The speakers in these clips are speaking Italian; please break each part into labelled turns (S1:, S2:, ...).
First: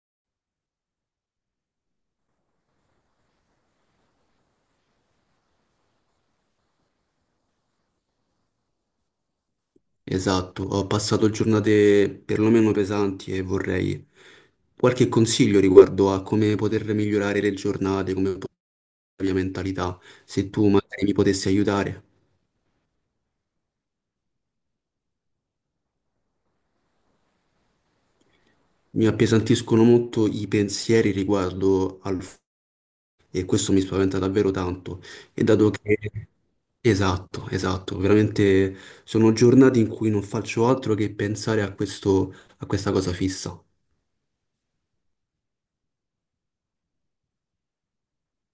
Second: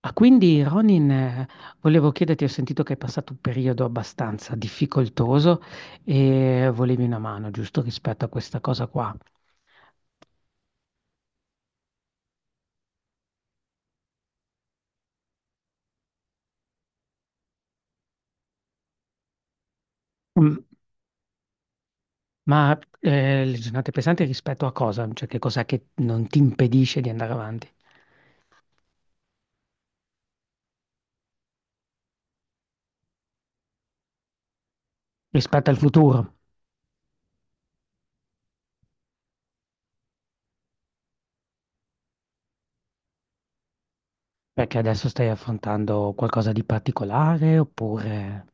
S1: Ah, quindi Ronin, volevo chiederti, ho sentito che hai passato un periodo abbastanza difficoltoso e volevi una mano, giusto, rispetto a questa cosa qua.
S2: Esatto, ho passato giornate perlomeno pesanti e vorrei qualche consiglio riguardo a come poter migliorare le giornate, la mia mentalità, se
S1: Mm,
S2: tu magari mi potessi aiutare.
S1: Ma le giornate pesanti rispetto a cosa? Cioè che cos'è che non ti impedisce di andare avanti?
S2: Mi appesantiscono molto i pensieri e questo mi spaventa davvero tanto. E
S1: Rispetto
S2: dato
S1: al
S2: che
S1: futuro,
S2: esatto, veramente sono giornate in cui non faccio altro che pensare a questo, a questa cosa fissa.
S1: perché adesso stai affrontando qualcosa di particolare oppure.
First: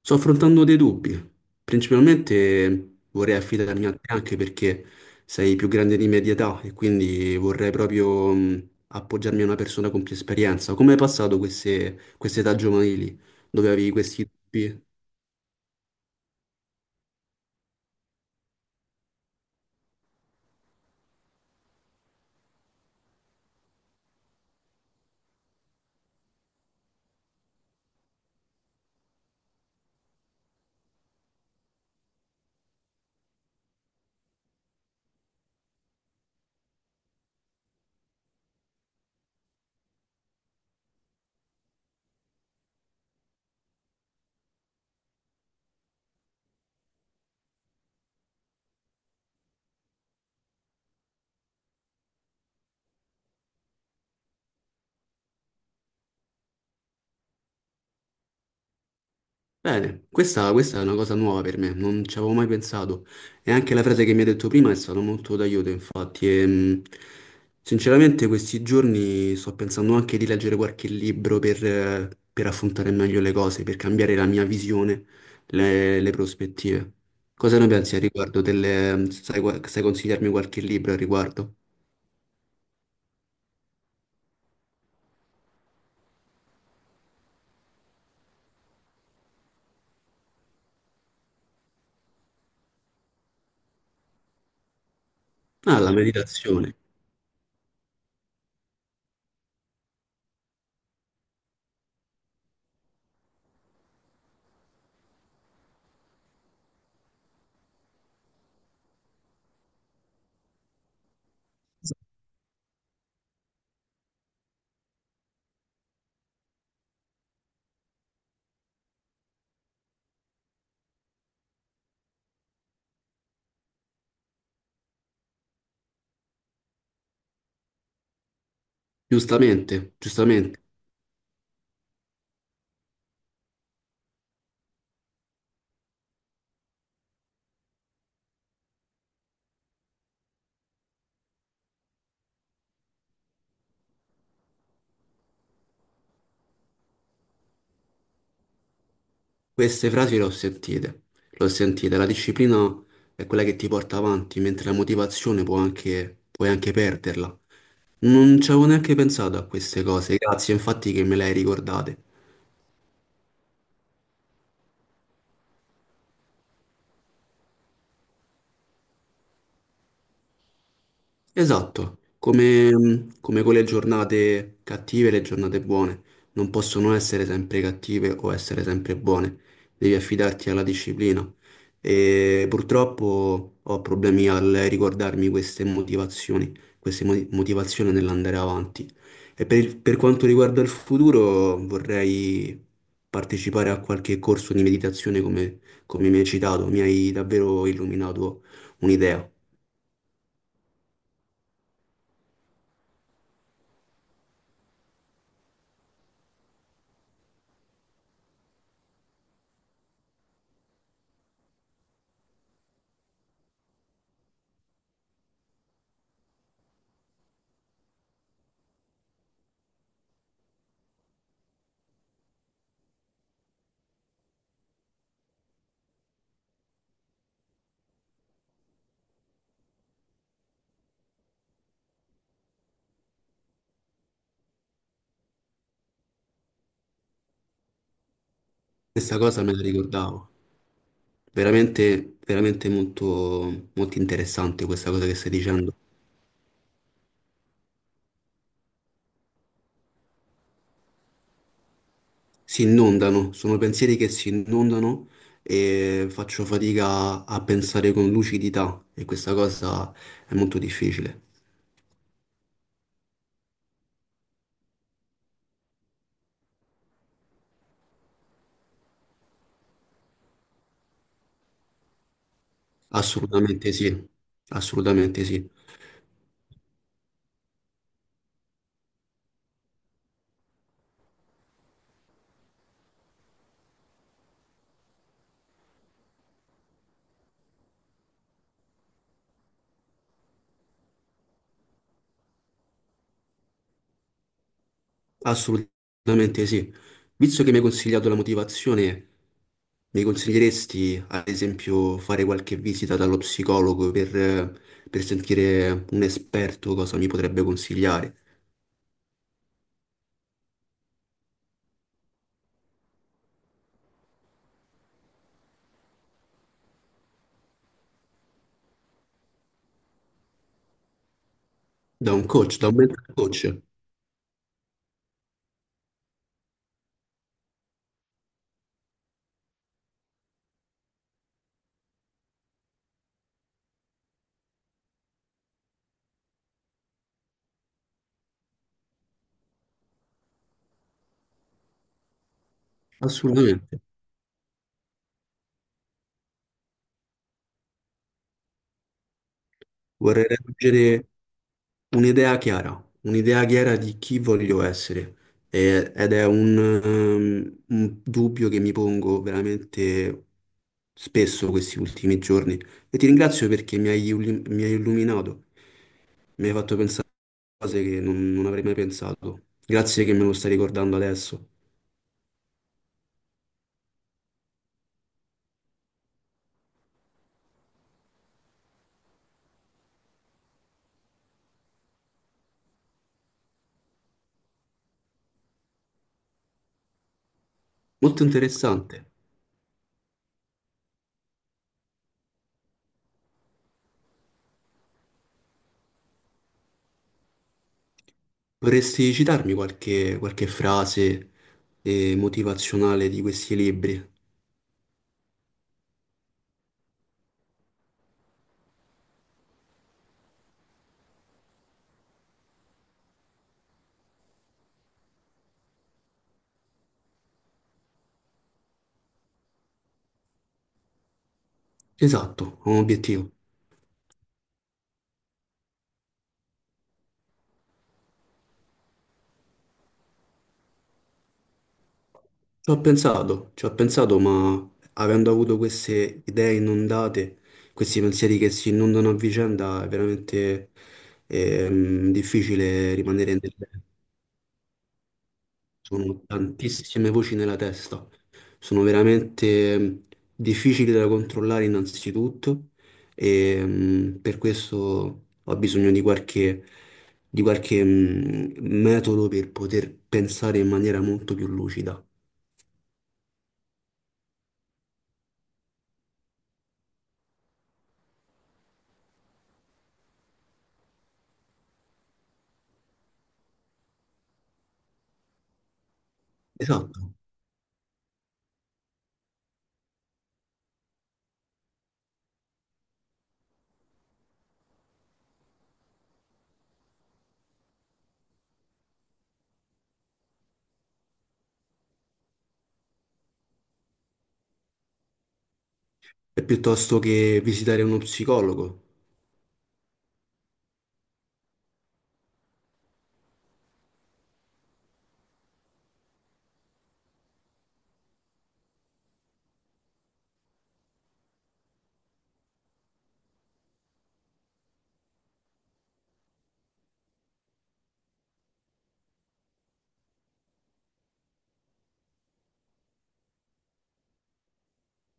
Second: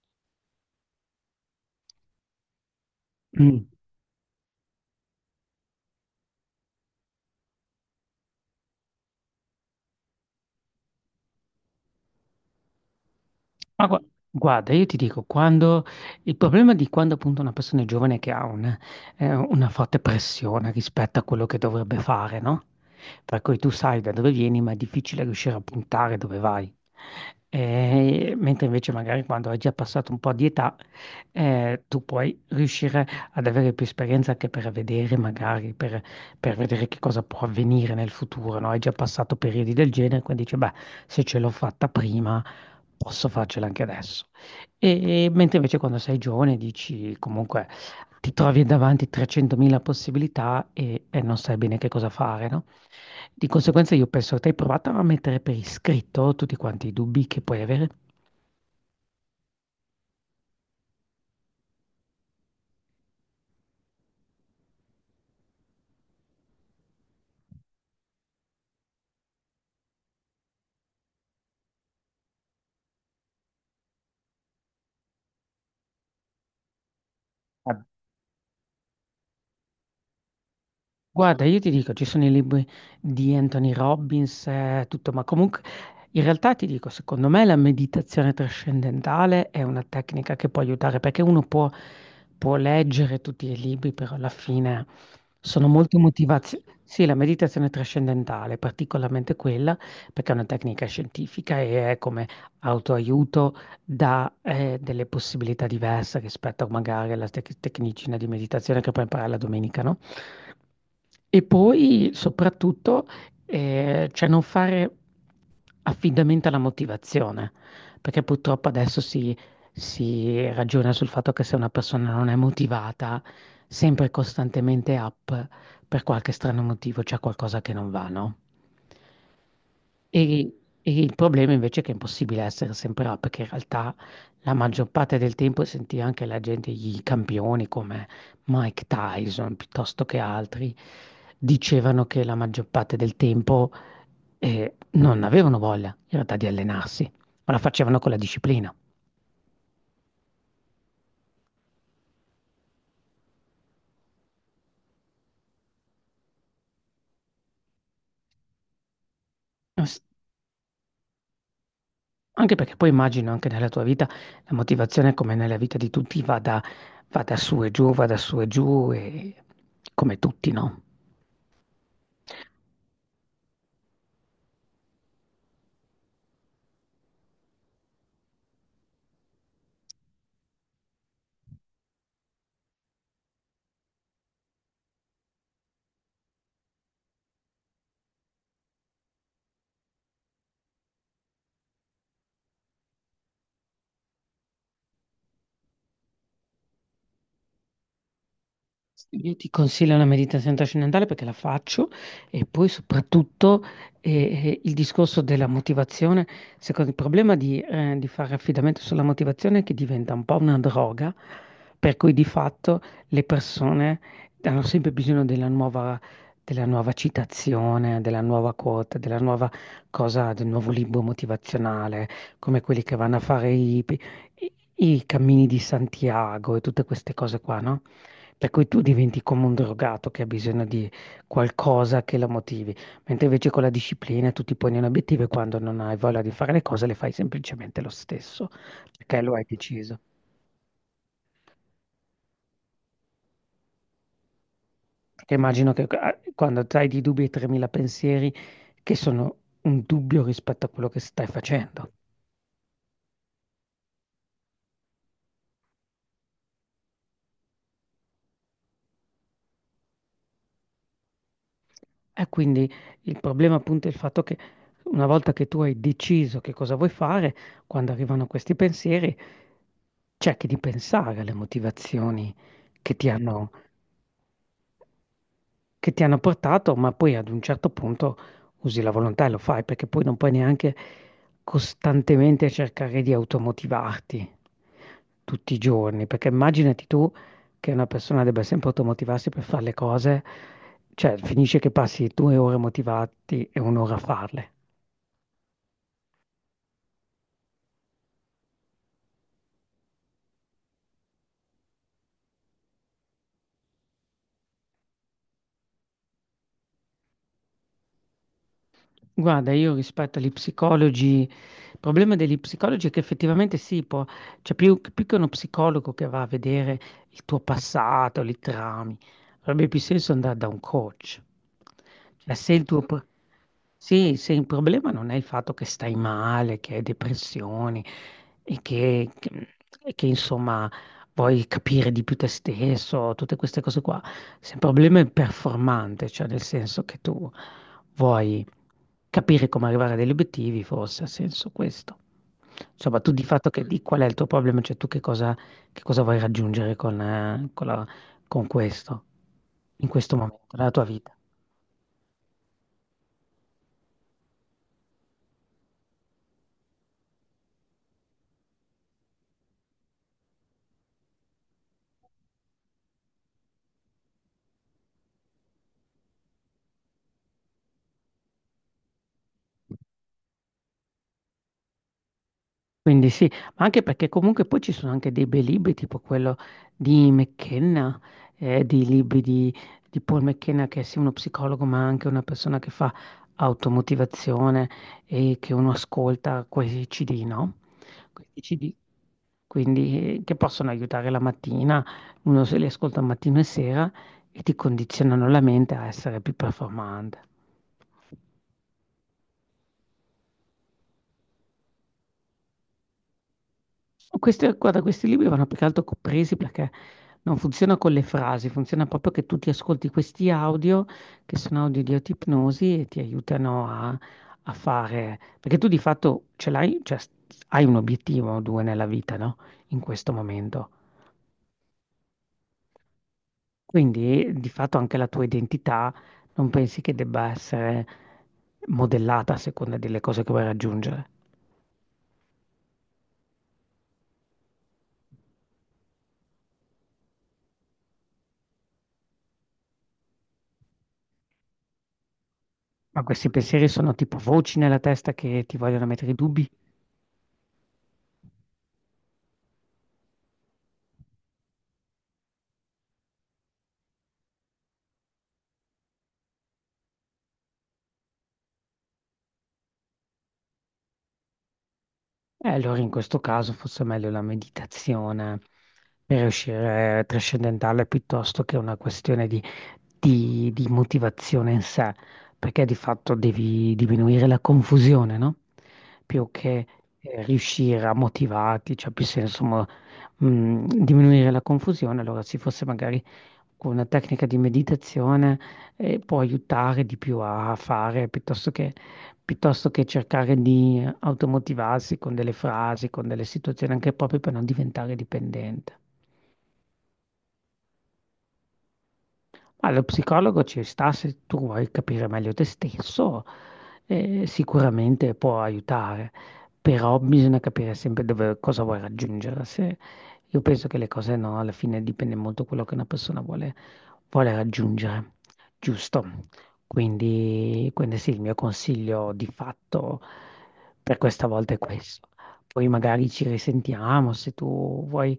S2: Sto affrontando dei dubbi. Principalmente vorrei
S1: Mm.
S2: affidarmi a te anche perché sei più grande di me di età e quindi vorrei proprio appoggiarmi a una persona con più esperienza. Come hai passato queste età giovanili dove
S1: Ma
S2: avevi
S1: gua-
S2: questi
S1: guarda,
S2: dubbi?
S1: io ti dico, quando il problema di quando appunto una persona è giovane è che ha una forte pressione rispetto a quello che dovrebbe fare, no? Per cui tu sai da dove vieni, ma è difficile riuscire a puntare dove vai. Mentre invece magari quando hai già passato un po' di età, tu puoi riuscire ad avere più esperienza anche per vedere, magari per, vedere che cosa può avvenire nel futuro, no? Hai già passato periodi del genere, quindi dici, beh, se ce l'ho fatta prima. Posso farcela anche adesso. E mentre invece quando sei giovane dici comunque ti trovi davanti 300.000 possibilità e non sai bene che cosa fare, no? Di conseguenza io penso che tu hai provato a mettere per iscritto tutti quanti i dubbi che puoi avere.
S2: Bene, questa è una cosa nuova per me, non ci avevo mai pensato. E anche la frase che mi hai detto prima è stata molto d'aiuto, infatti. Sinceramente, questi giorni sto pensando anche di leggere qualche libro per affrontare meglio le cose, per cambiare la mia visione, le prospettive. Cosa ne pensi a riguardo delle... Sai, sai consigliarmi qualche libro a
S1: Guarda,
S2: riguardo?
S1: io ti dico, ci sono i libri di Anthony Robbins, tutto, ma comunque in realtà ti dico, secondo me la meditazione trascendentale è una tecnica che può aiutare perché uno può leggere tutti i libri, però alla fine sono
S2: Ah, la
S1: molte motivazioni.
S2: meditazione,
S1: Sì, la meditazione trascendentale, particolarmente quella, perché è una tecnica scientifica e è come autoaiuto dà delle possibilità diverse rispetto magari alla tecnicina di meditazione che puoi imparare la domenica, no? E poi soprattutto, cioè non fare affidamento alla motivazione, perché purtroppo adesso si ragiona sul fatto che se una persona non è motivata, sempre e costantemente up per qualche strano motivo c'è qualcosa che non va, no?
S2: giustamente,
S1: E,
S2: giustamente.
S1: e il problema invece è che è impossibile essere sempre là, perché in realtà la maggior parte del tempo senti anche la gente, i campioni come Mike Tyson piuttosto che altri, dicevano che la maggior parte del tempo non avevano voglia in realtà di allenarsi, ma la facevano con la disciplina.
S2: Queste frasi le ho sentite, le ho sentite. La disciplina è quella che ti porta avanti, mentre la motivazione può anche, puoi anche perderla. Non ci avevo neanche pensato a queste
S1: S-
S2: cose, grazie infatti che me le hai ricordate.
S1: Anche perché poi immagino anche nella tua vita la motivazione, come nella vita di tutti, vada su e giù, vada su e giù, e. Come tutti, no?
S2: Esatto, come, come con le giornate cattive e le giornate buone, non possono essere sempre cattive o essere sempre buone, devi affidarti alla disciplina. E purtroppo ho problemi al ricordarmi queste motivazioni, motivazioni nell'andare avanti. E per quanto riguarda il futuro, vorrei partecipare a qualche corso di meditazione come, come mi hai citato, mi hai davvero illuminato un'idea.
S1: Io ti consiglio la meditazione trascendentale perché la faccio e poi soprattutto eh, il discorso della motivazione. Secondo il problema di fare affidamento sulla motivazione è che diventa un po' una droga, per cui di fatto le persone hanno sempre bisogno della nuova citazione, della nuova quote, della nuova cosa, del nuovo libro motivazionale, come quelli che vanno a fare i, i cammini di Santiago e tutte queste cose qua, no? Per cui tu diventi come un drogato che ha bisogno di qualcosa che lo motivi, mentre invece con la disciplina tu ti poni un obiettivo e quando non hai voglia di fare le cose le fai semplicemente lo stesso,
S2: Questa
S1: perché lo
S2: cosa
S1: hai
S2: me la
S1: deciso.
S2: ricordavo. Veramente, veramente molto, molto interessante questa cosa che stai
S1: Perché immagino
S2: dicendo.
S1: che quando hai di dubbi e 3.000 pensieri, che sono un dubbio rispetto a quello che stai facendo.
S2: Si inondano, sono pensieri che si inondano e faccio fatica a pensare con lucidità e questa cosa è molto difficile.
S1: E quindi il problema appunto è il fatto che una volta che tu hai deciso che cosa vuoi fare, quando arrivano questi pensieri, cerchi di pensare alle motivazioni che ti hanno
S2: Assolutamente sì, assolutamente sì,
S1: che ti hanno portato, ma poi ad un certo punto usi la volontà e lo fai, perché poi non puoi neanche costantemente cercare di automotivarti tutti i giorni, perché immaginati tu che una persona debba sempre automotivarsi per fare le cose, cioè finisce che passi due ore motivati e un'ora a farle.
S2: assolutamente sì. Visto che mi hai consigliato la motivazione, mi consiglieresti ad esempio fare qualche visita dallo psicologo per sentire un esperto cosa mi potrebbe consigliare?
S1: Guarda, io rispetto agli psicologi, il problema degli psicologi è che effettivamente sì, può, cioè più che uno psicologo che va a vedere il tuo passato, li traumi, avrebbe più senso andare da un coach.
S2: Da un
S1: Cioè, se
S2: coach,
S1: il
S2: da un
S1: tuo, pro-
S2: mental coach,
S1: sì, se il problema non è il fatto che stai male, che hai depressioni e che, insomma vuoi capire di più te stesso, tutte queste cose qua, se il problema è performante, cioè nel senso che tu vuoi capire come arrivare a degli obiettivi forse ha senso questo. Insomma, tu di fatto di
S2: assolutamente.
S1: qual è il tuo problema, cioè tu che cosa vuoi raggiungere con questo, in questo
S2: Vorrei
S1: momento, nella tua
S2: raggiungere
S1: vita?
S2: un'idea chiara di chi voglio essere ed è un dubbio che mi pongo veramente spesso questi ultimi giorni e ti ringrazio perché mi hai, mi hai illuminato, mi hai fatto pensare a cose che non, non avrei mai pensato. Grazie che me lo stai ricordando adesso.
S1: Quindi sì, ma anche perché comunque poi ci sono anche dei bei libri, tipo quello di McKenna, di libri di Paul McKenna, che è sì uno psicologo, ma anche una persona che fa automotivazione e che uno ascolta questi CD, no?
S2: Molto
S1: Questi CD,
S2: interessante.
S1: quindi che possono aiutare la mattina, uno se li ascolta mattino e sera e ti condizionano la mente a essere più performante.
S2: Vorresti citarmi qualche, qualche frase motivazionale di questi libri?
S1: Questi, guarda, questi libri vanno più che altro presi perché non funziona con le frasi, funziona proprio che tu ti ascolti questi audio, che sono audio di autoipnosi e ti aiutano a, fare, perché tu di fatto ce l'hai, cioè, hai un obiettivo o due nella vita, no? In questo momento.
S2: Esatto, ho un obiettivo.
S1: Quindi di fatto anche la tua identità non pensi che debba essere modellata a seconda delle cose che vuoi raggiungere.
S2: Ci ho pensato, ma avendo avuto queste idee inondate, questi pensieri che si inondano a vicenda, è veramente difficile
S1: Ma questi
S2: rimanere nel
S1: pensieri sono tipo voci nella testa che ti vogliono mettere i
S2: Sono
S1: dubbi?
S2: tantissime voci nella testa, sono veramente difficili da controllare innanzitutto e per questo ho bisogno di qualche metodo per poter pensare in maniera molto più lucida.
S1: E allora in questo caso forse è meglio la meditazione per uscire trascendentale piuttosto che una questione di, di motivazione in sé, perché di fatto devi diminuire la confusione, no? Più che
S2: Esatto.
S1: riuscire a motivarti, cioè più senso diminuire la confusione, allora si fosse magari con una tecnica di meditazione può aiutare di più a fare piuttosto che, cercare di automotivarsi con delle frasi, con delle situazioni, anche proprio per non diventare dipendente.
S2: E piuttosto che visitare uno psicologo.
S1: Ma lo psicologo ci sta se tu vuoi capire meglio te stesso, sicuramente può aiutare, però bisogna capire sempre dove, cosa vuoi raggiungere. Se, io penso che le cose no, alla fine dipende molto da quello che una persona vuole raggiungere, giusto? Quindi sì, il mio consiglio di fatto per questa volta è questo. Poi magari ci risentiamo se tu vuoi,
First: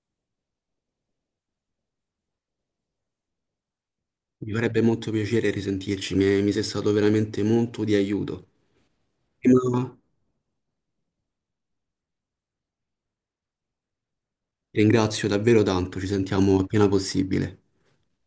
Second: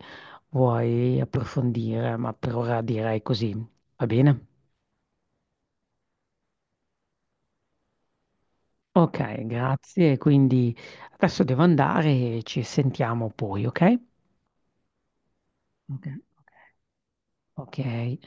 S1: vuoi approfondire, ma per ora direi così. Va bene?
S2: Mi farebbe molto piacere risentirci, mi sei stato veramente molto di aiuto.
S1: Ok,
S2: Prima,
S1: grazie. Quindi adesso devo andare e ci sentiamo poi, ok?
S2: ti ringrazio davvero tanto,
S1: Ok,
S2: ci sentiamo appena possibile.
S1: ok. Ok.